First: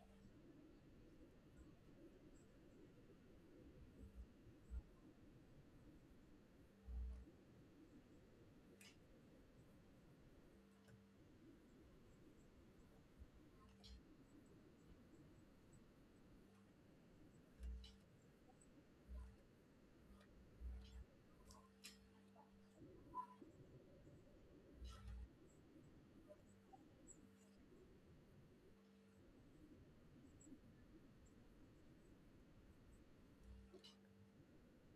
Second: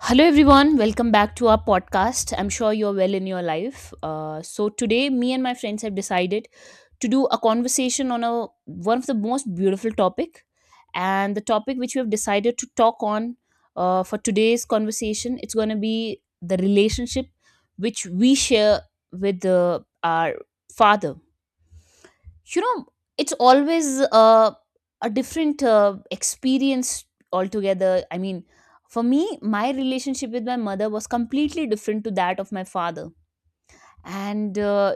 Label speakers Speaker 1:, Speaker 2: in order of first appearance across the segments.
Speaker 1: Hello, everyone. Welcome back to our podcast. I'm sure you're well in your life. Today, me and my friends have decided to do a conversation on a one of the most beautiful topic, and the topic which we have decided to talk on for today's conversation, it's going to be the relationship which we share with our father, you know. It's always a different experience altogether. I mean, for me, my relationship with my mother was completely different to that of my father. And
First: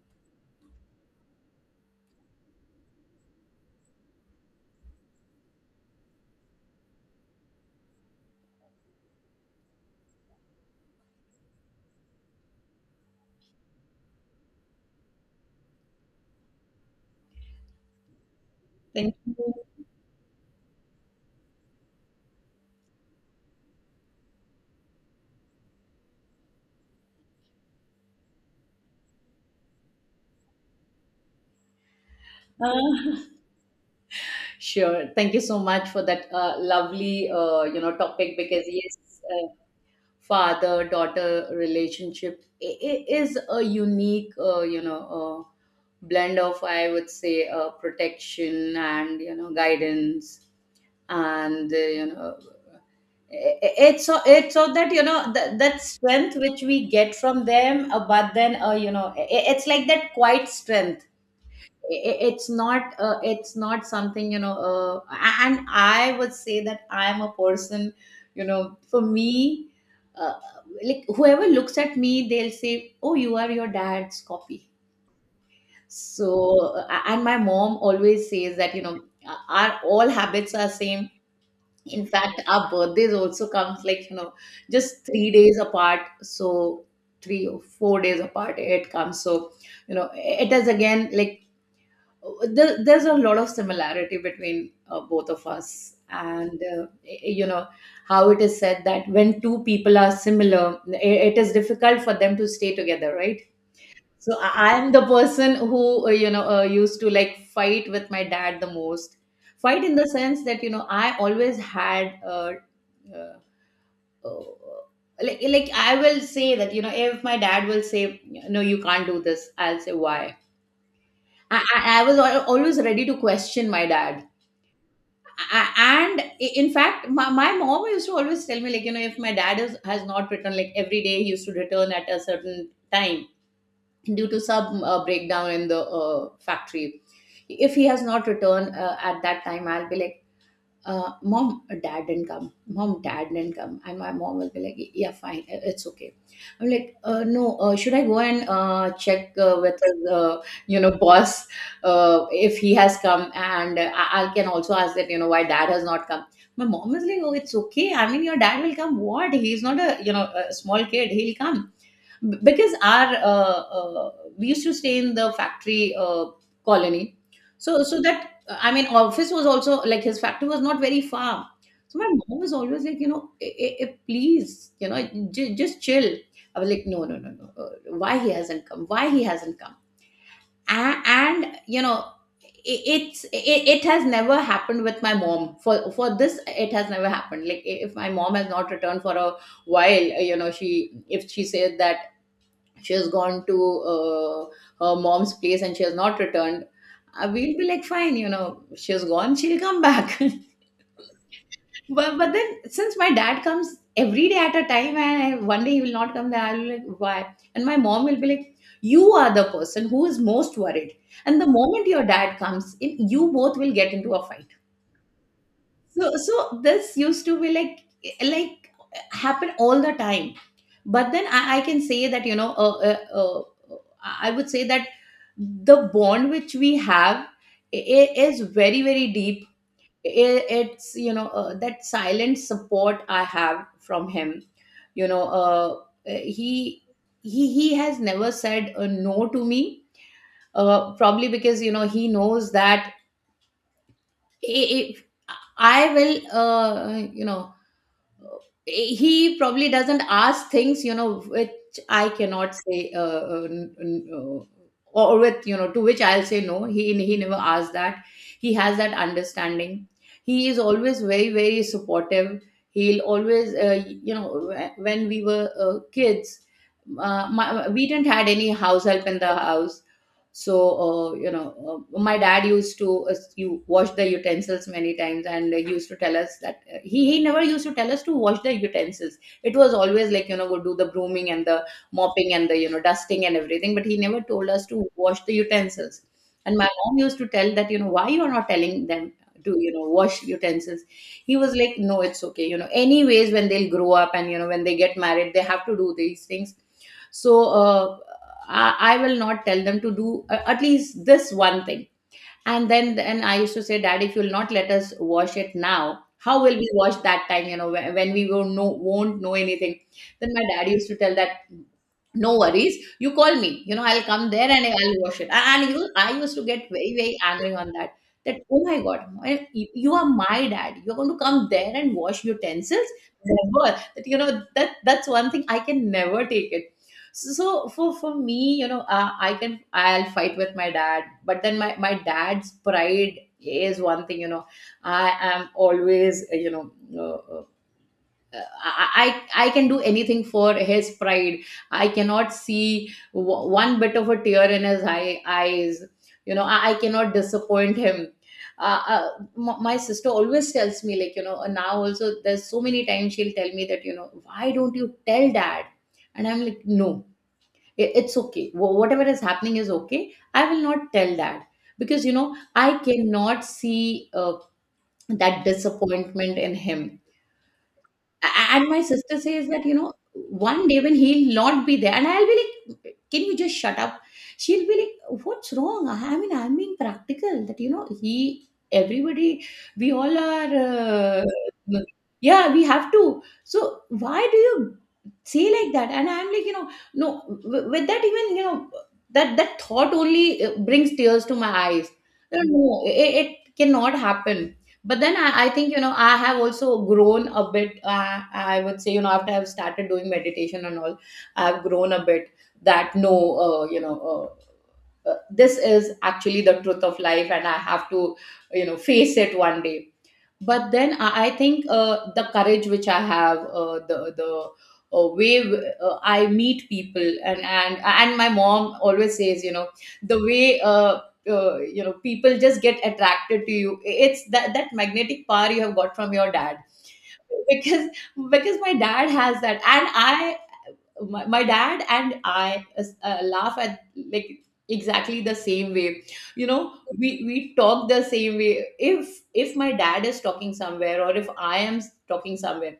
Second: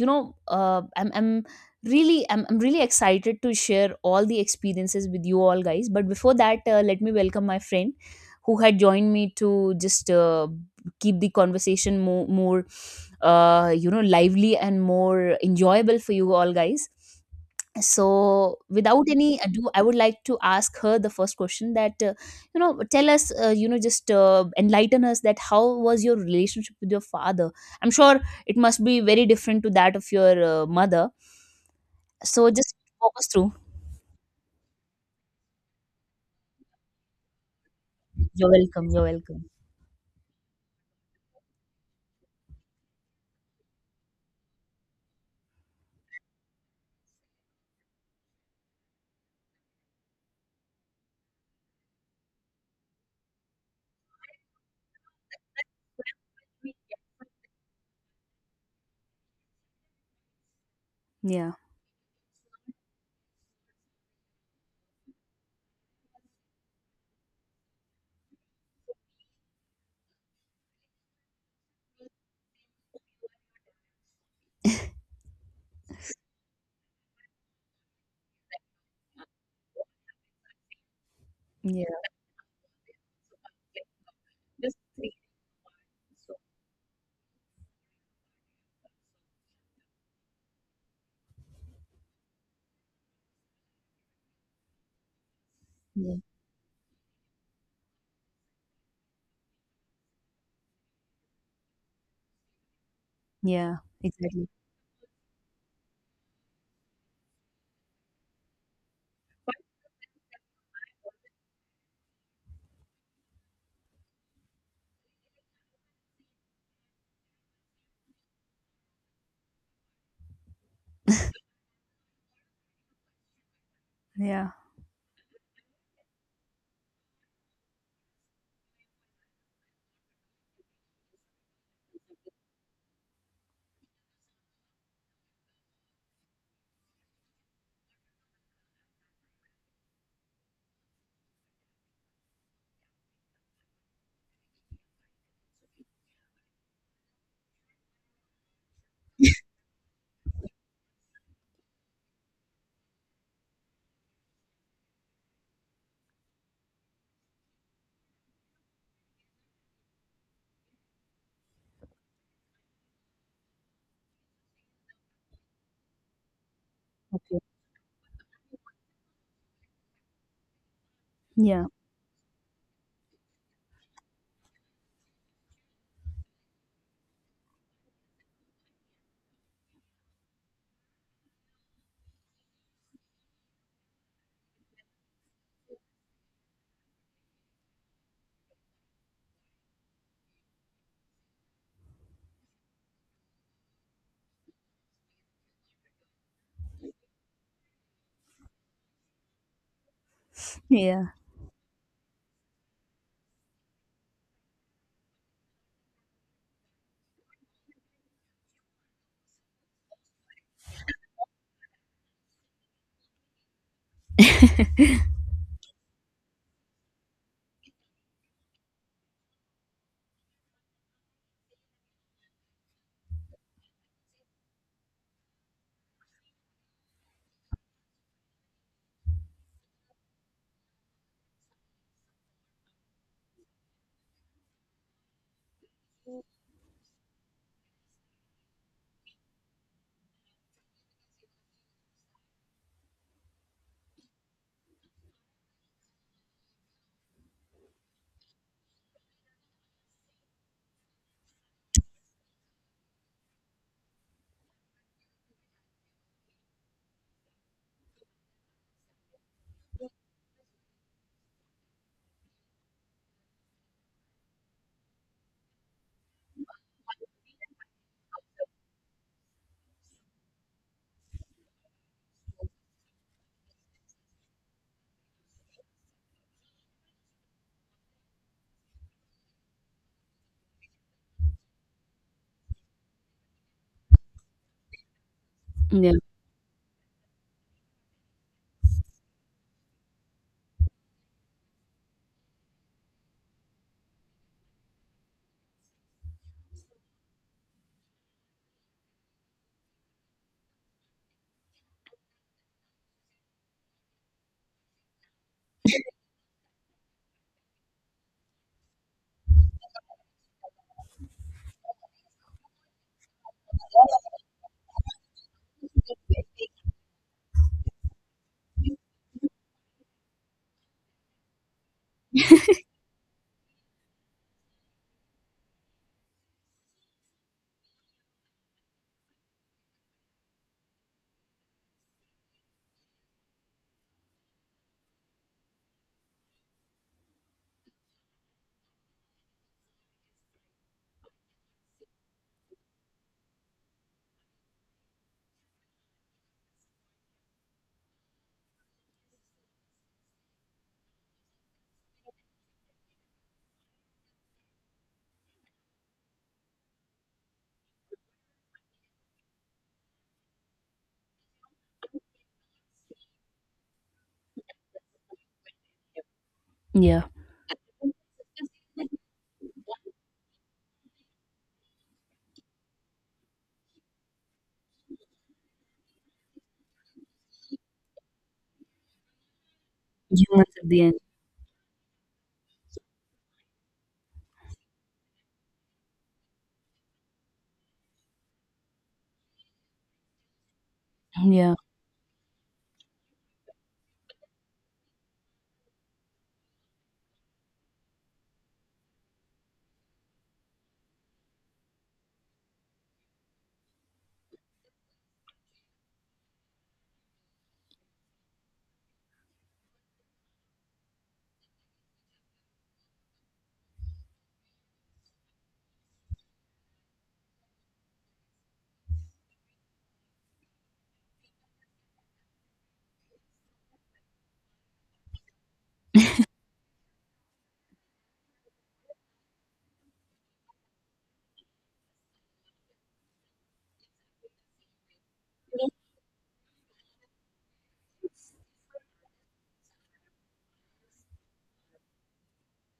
Speaker 1: you know I'm really I'm really excited to share all the experiences with you all guys, but before that, let me welcome my friend who had joined me to just keep the conversation more lively and more enjoyable for you all guys. So without
Speaker 2: Thank
Speaker 1: any
Speaker 2: you.
Speaker 1: ado, I would like to ask her the first question, that tell us, you know just enlighten us that how was your relationship with your father. I'm sure it must be very different to that of your mother. So just walk
Speaker 2: Uh,
Speaker 1: us through.
Speaker 2: sure. Thank you so much for that lovely, topic,
Speaker 1: You're
Speaker 2: because
Speaker 1: welcome,
Speaker 2: yes.
Speaker 1: you're welcome.
Speaker 2: uh, Father-daughter relationship is a unique, uh, blend of, I would say, protection and guidance. And it's so, that, that strength which we get from them. But then, it's like that quiet strength.
Speaker 1: Yeah,
Speaker 2: It's not, it's not something. And I would say that I am a person. For me, uh, like, whoever looks at me, they'll say, oh, you are your dad's copy. So and my mom always says that, our all habits are same.
Speaker 1: yeah,
Speaker 2: In fact, our birthdays also comes, like, just 3 days apart. So 3 or 4 days apart it comes. So, it is, again, like, there's a lot of similarity between, both of us.
Speaker 1: yeah,
Speaker 2: And how it is said that when two people are similar, it is difficult for them to stay together, right?
Speaker 1: yeah,
Speaker 2: So
Speaker 1: exactly.
Speaker 2: I am the person who, used to, like, fight with my dad the most. Fight in the sense that, I always had, uh, uh, like I will say that, if my dad will say no, you can't do this, I'll say why. I was always ready to question my dad.
Speaker 1: Yeah,
Speaker 2: And in fact my mom used to always tell me, like, if my dad is, has not returned, like, every day he used to return at a certain time due to some, breakdown in the, factory. If he has not returned, at that time, I'll be like, mom, dad didn't come, mom, dad didn't come. And my mom will be like, yeah, fine, it's okay. I'm like, no, should I go and, check, with his, boss, if he has come. And I can also ask that, why dad has not come. My mom is like, oh, it's okay, I mean, your dad will come. What, he's not a, a small kid, he'll come. Because our, we used to stay in the factory, colony.
Speaker 1: okay.
Speaker 2: So that, I mean, office was also, like, his factory was not very far.
Speaker 1: Yeah,
Speaker 2: So my mom was always like, please, just chill. I was like, no, no, no, no, why he hasn't come, why he hasn't come. And, it's it has never happened with my mom. For this, it has never happened, like, if my mom has not returned for a while, she, if she said that she has gone to, uh, her mom's place, and she has not returned, we'll be like, fine, she has gone, she'll come back.
Speaker 1: yeah,
Speaker 2: But then, since my dad comes every day at a time, and one day he will not come, then I'll be like, why? And my mom will be like, you are the person who is most worried, and the moment your dad comes in, you both will get into a fight. So this used to be, like, like happen all the time. But then I can say that, I would say that the bond which we have is very, very deep. It's, that silent support I have from him, you know uh, he he has never said a no to me, probably because, he knows that if I will, he probably doesn't ask things, which I cannot say, or with you know to which I'll say no. He never asks that. He has that understanding. He is always very, very supportive. He'll always, when we were, kids, we didn't had any house help in the house. So, my dad used to, you wash the utensils many times, and he used to tell us that, he never used to tell us to wash the utensils. It was always like, go do the brooming and the mopping and the, dusting and everything, but he never told us to wash the
Speaker 1: yeah,
Speaker 2: utensils. And my mom used to tell that, why you're not telling them to, wash utensils. He was like, no, it's okay, anyways, when they'll grow up and, when they get married, they have to do these things. So, I will not tell them to do, at least this one thing. And then I used to say, Dad, if you'll not let us wash it now, how will we wash that time? You know, when we won't know, anything. Then my dad used to tell that no worries, you call me, I'll come there, and I'll wash it. And you, I used to get very, very angry on that, that, oh my god, you are my dad, you're going to come there and wash utensils? Never. That you know that that's one thing I can never take it. So for me, I can, I'll fight with my dad, but then my dad's pride is one thing, I am always, uh, uh, I can do anything for his pride. I cannot see, one bit of a tear in his eye, eyes. You know, I cannot disappoint him. Uh, uh, my sister always tells me, like, now also there's so many times she'll tell me that, why don't you tell dad? And I'm like, no, it's okay. Whatever is happening is okay, I will not tell dad. Because, I cannot see, that disappointment in him.
Speaker 1: yeah,
Speaker 2: And my sister says that, one day, when he'll not be there, and I'll be like, can you just shut up? She'll be like, what's wrong? I mean, I'm being practical. That, he, everybody, we all
Speaker 1: humans at the end.
Speaker 2: are, yeah, we have to. So why do you say like that? And I'm like, no, with that, even, that thought only, brings tears to my
Speaker 1: Yeah,
Speaker 2: eyes. No, no, no, it cannot happen. But then I think, I have also grown a bit, I would say, after I've started doing meditation and all, I've grown a bit, that no, uh, you know this is actually the truth of life, and I have to, face it one day. But then I think, the courage which I have, the way, I meet people, and my mom always says, the way, people just get attracted to you, it's that magnetic power you have got from your dad. Because because my dad has that, and I, my dad and I, laugh at, like, exactly the same way, you know we we talk the same way. If my dad is talking somewhere, or if I am talking somewhere,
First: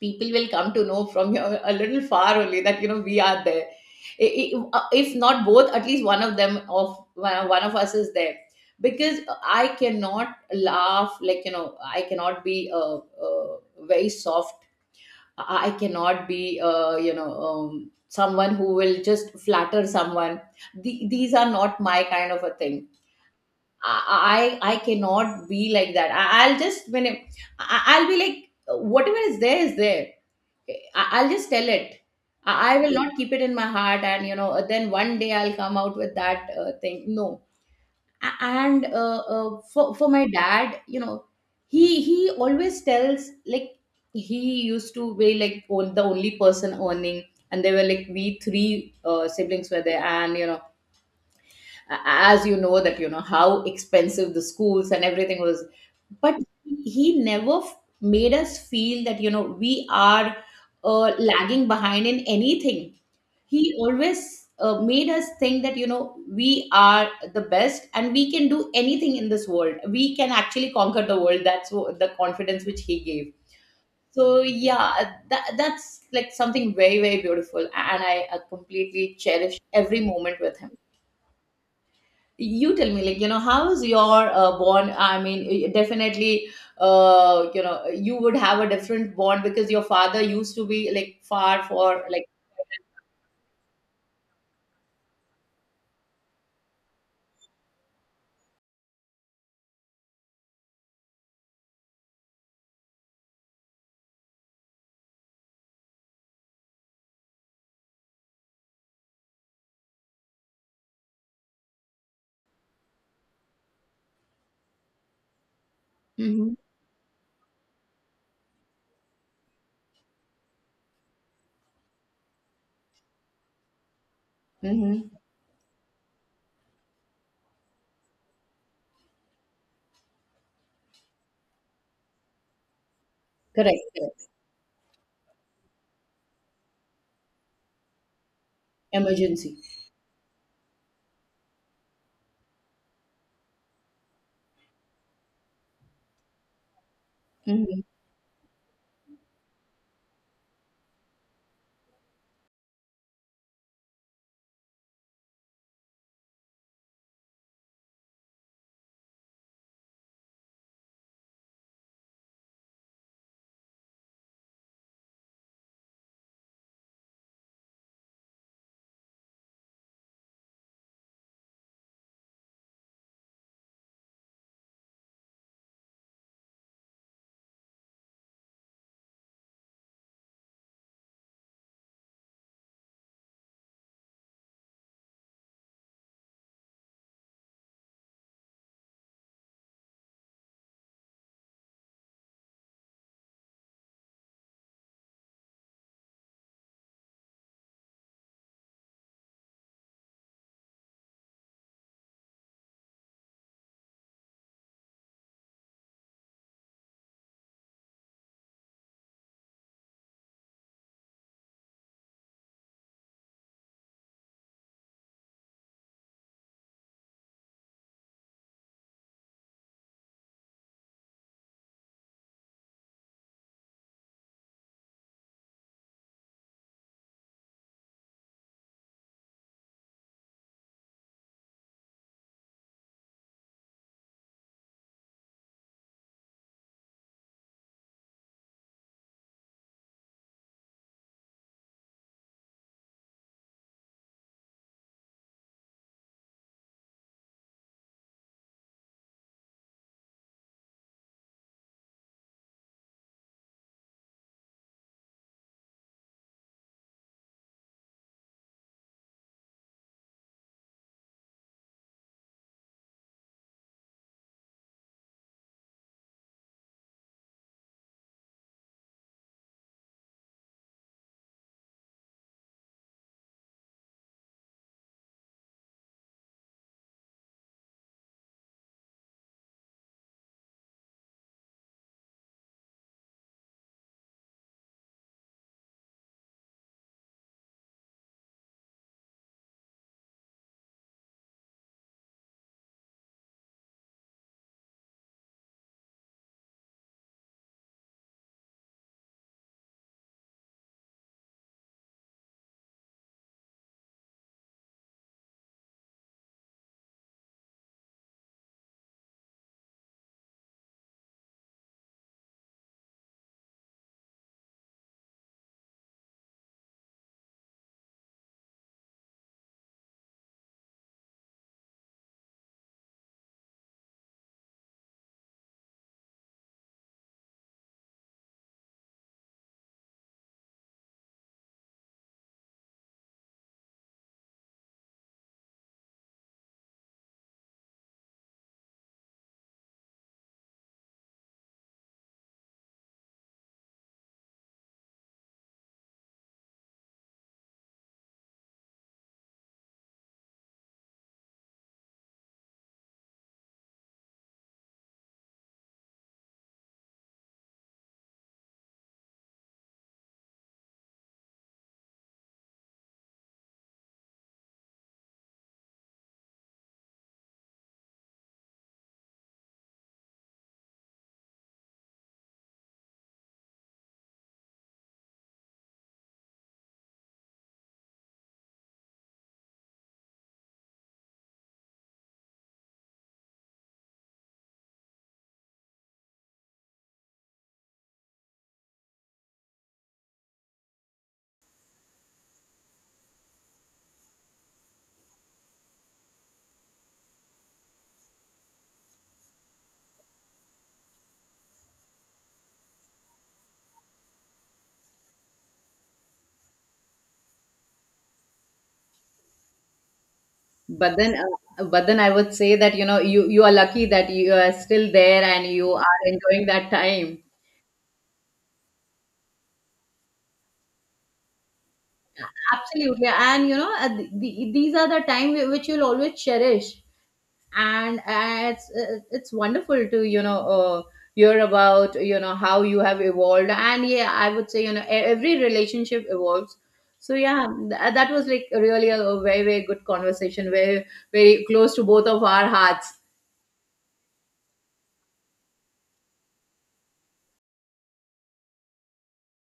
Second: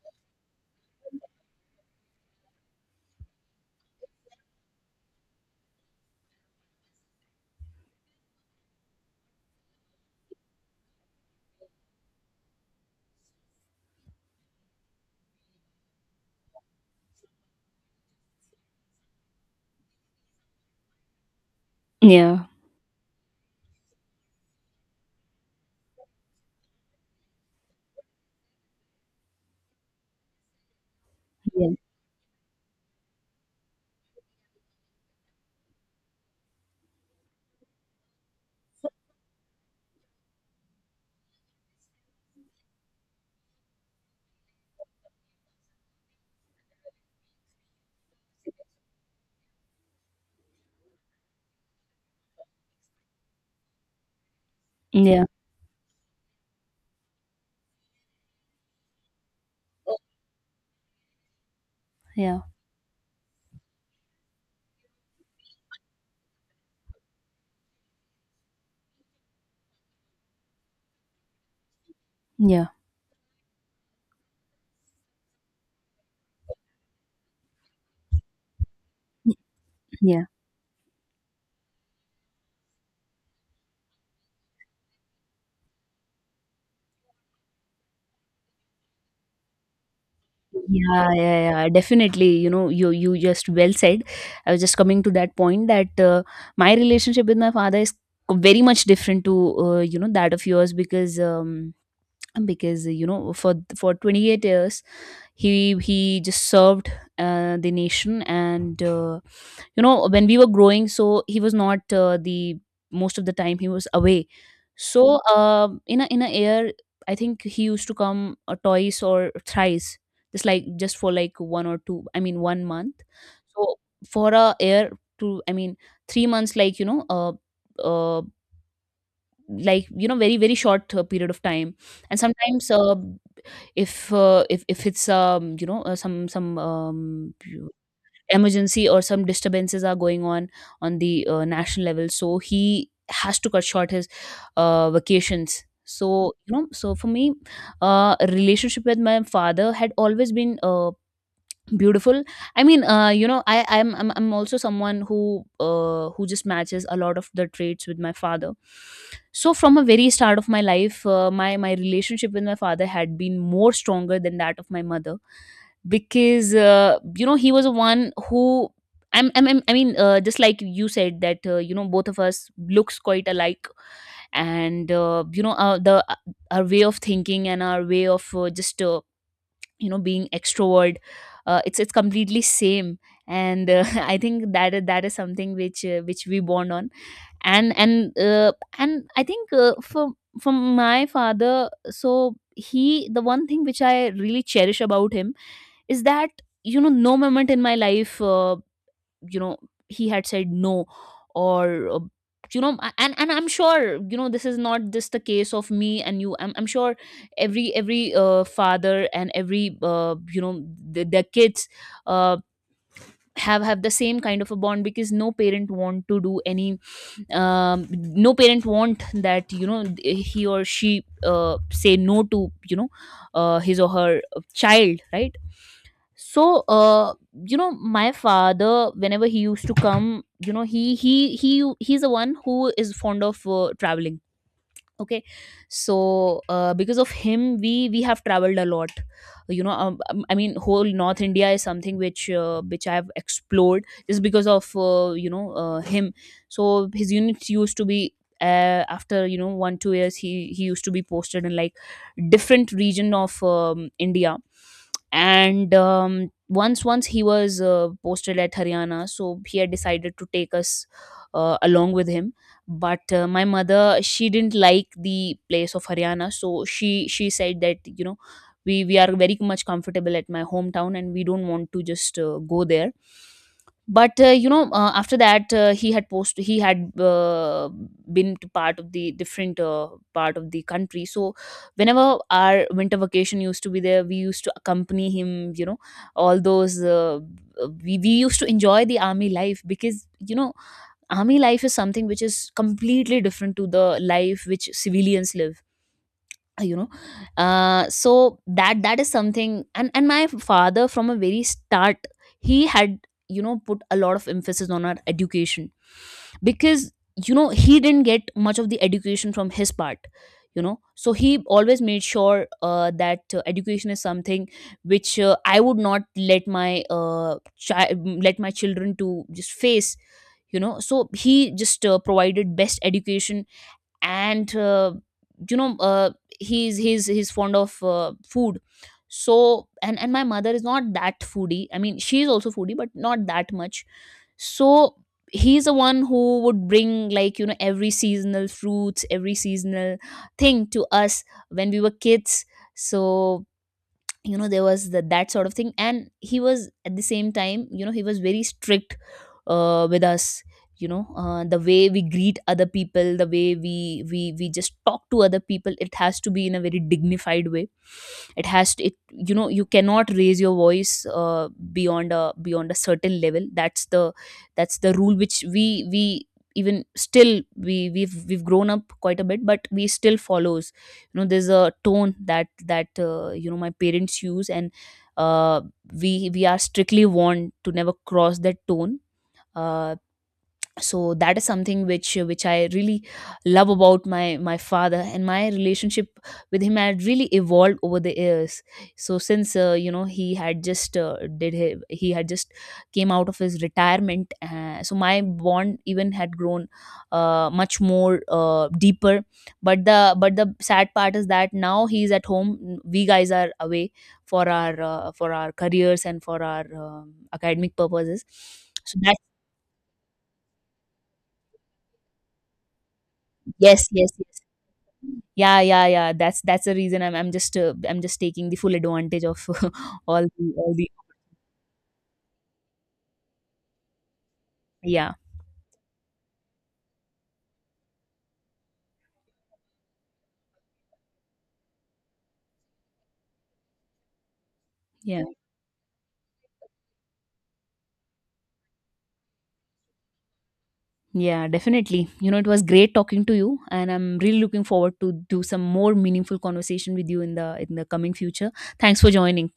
Speaker 2: people will come to know from your a little far only that, we are there. If not both, at least one of them, of one one of us is there. Because I cannot laugh like, I cannot be, very soft. I cannot be, someone who will just flatter someone. These are not my kind of
Speaker 1: yeah,
Speaker 2: a thing. I cannot be like that. I'll just when it, I'll be like whatever is there is there. I, I'll just
Speaker 1: yeah,
Speaker 2: tell it. I will not keep it in my heart, and, then one day I'll come out with that, thing. No, and for my dad, he always tells like he used to be, like, on, the only person earning. And they were like we three, siblings were there, and, as you know that, how expensive the schools and
Speaker 1: yeah,
Speaker 2: everything was. But he never, made us feel that, we are, lagging behind in
Speaker 1: yeah,
Speaker 2: anything. He always, made us think that, we are the best, and we can do anything in this world. We can actually conquer the world. That's, the confidence
Speaker 1: yeah,
Speaker 2: which he gave. So yeah, that's like something very, very beautiful, and I, completely cherish every
Speaker 1: yeah.
Speaker 2: moment with him. You tell me, like, how is your, bond, I mean, definitely, you would have a different bond because your father used to be,
Speaker 1: Yeah,
Speaker 2: like,
Speaker 1: yeah,
Speaker 2: far
Speaker 1: yeah,
Speaker 2: for like.
Speaker 1: definitely. You know, you just well said. I was just coming to that point, that my relationship with my father is very much different to you know, that of yours, because you know, for 28 years he just served the nation. And you know, when we were growing, so he was not the most of the time, he was away. So in a
Speaker 2: Hmm.
Speaker 1: year, I think he used to come twice or thrice, just like just for like one or two, I mean 1 month. So for a year,
Speaker 2: Hmm.
Speaker 1: to I mean 3 months, like you know, uh like you know, very very short period of time. And sometimes,
Speaker 2: Correct,
Speaker 1: if
Speaker 2: correct.
Speaker 1: if it's you know, some emergency or some
Speaker 2: Emergency.
Speaker 1: disturbances are going on the national level, so he has to cut short his vacations. So you know, so for me,
Speaker 2: Mhm.
Speaker 1: relationship with my father had always been beautiful. I mean, you know I I'm also someone who just matches a lot of the traits with my father. So from a very start of my life, my relationship with my father had been more stronger than that of my mother. Because you know, he was the one who, I mean, just like you said that you know, both of us looks quite alike, and you know the our way of thinking and our way of just you know being extrovert, it's completely same, and I think that is something which we bond on, and and I think for from my father, so he the one thing which I really cherish about him is that, you know, no moment in my life, you know he had said no or and I'm sure, you know, this is not just the case of me and you, I'm sure every father and every their kids uh, have the same kind of a bond, because no parent want to do any, no parent want that, you know, he or she say no to you know, his or her child, right? So uh, you know, my father whenever he used to come, you know, he's the one who is fond of traveling. Okay, so because of him, we have traveled a lot, you know. I mean, whole north india is something which I have explored just because of him. So his units used to be, after you know 1 2 years, he used to be posted in, like, different region of india. And once he was posted at haryana, so he had decided to take us along with him. But my mother she didn't like the place of Haryana so she said that you know we are very much comfortable at my hometown and we don't want to just go there but you know, after that, he had been to part of the different part of the country. So whenever our winter vacation used to be there, we used to accompany him. You know, all those we used to enjoy the army life, because, you know, army life is something which is completely different to the life which civilians live. uh, you know so that that is something. And my father from a very start, he had, you know, put a lot of emphasis on our education, because, you know, he didn't get much of the education from his part. You know, so he always made sure that education is something which I would not let my chi- let my children to just face. You know, so he just provided best education. And you know uh, he's fond of food. So, and my mother is not that foodie, I mean, she's also foodie but not that much. So he's the one who would bring, like, you know, every seasonal fruits, every seasonal thing to us when we were kids. So you know, there was that sort of thing. And he was at the same time, you know, he was very strict with us. You know, the way we greet other people, the way we just talk to other people, it has to be in a very dignified way. It has to it you know, you cannot raise your voice beyond a certain level. That's the rule which we even still we we've grown up quite a bit, but we still follow. You know, there's a tone that you know my parents use, and uh, we are strictly warned to never cross that tone. uh, so that is something which I really love about my father. And my relationship with him had really evolved over the years. So since you know, he had just did he had just came out of his retirement, so my bond even had grown much more deeper. But the sad part is that now he's at home, we guys are away for our careers and for our academic purposes. So that.
Speaker 2: But then, but then I would say that, you you are lucky
Speaker 1: Yes,
Speaker 2: that
Speaker 1: yes,
Speaker 2: you
Speaker 1: yes.
Speaker 2: are still there and
Speaker 1: Yeah,
Speaker 2: you
Speaker 1: yeah,
Speaker 2: are
Speaker 1: yeah,
Speaker 2: enjoying
Speaker 1: that's
Speaker 2: that
Speaker 1: the reason.
Speaker 2: time.
Speaker 1: I'm just I'm just taking the full advantage of all the.
Speaker 2: Absolutely. And you know, the, these are the
Speaker 1: Yeah,
Speaker 2: time which you'll always cherish. And, it's, it's wonderful to, hear about, how you have evolved. And yeah, I would say,
Speaker 1: yeah,
Speaker 2: every relationship evolves. So yeah, that was like really a very, very good conversation, very, very
Speaker 1: yeah,
Speaker 2: close to both
Speaker 1: definitely.
Speaker 2: of
Speaker 1: You know, it
Speaker 2: our
Speaker 1: was great
Speaker 2: hearts.
Speaker 1: talking to you, and I'm really looking forward to do some more meaningful conversation with you in the coming future. Thanks for joining.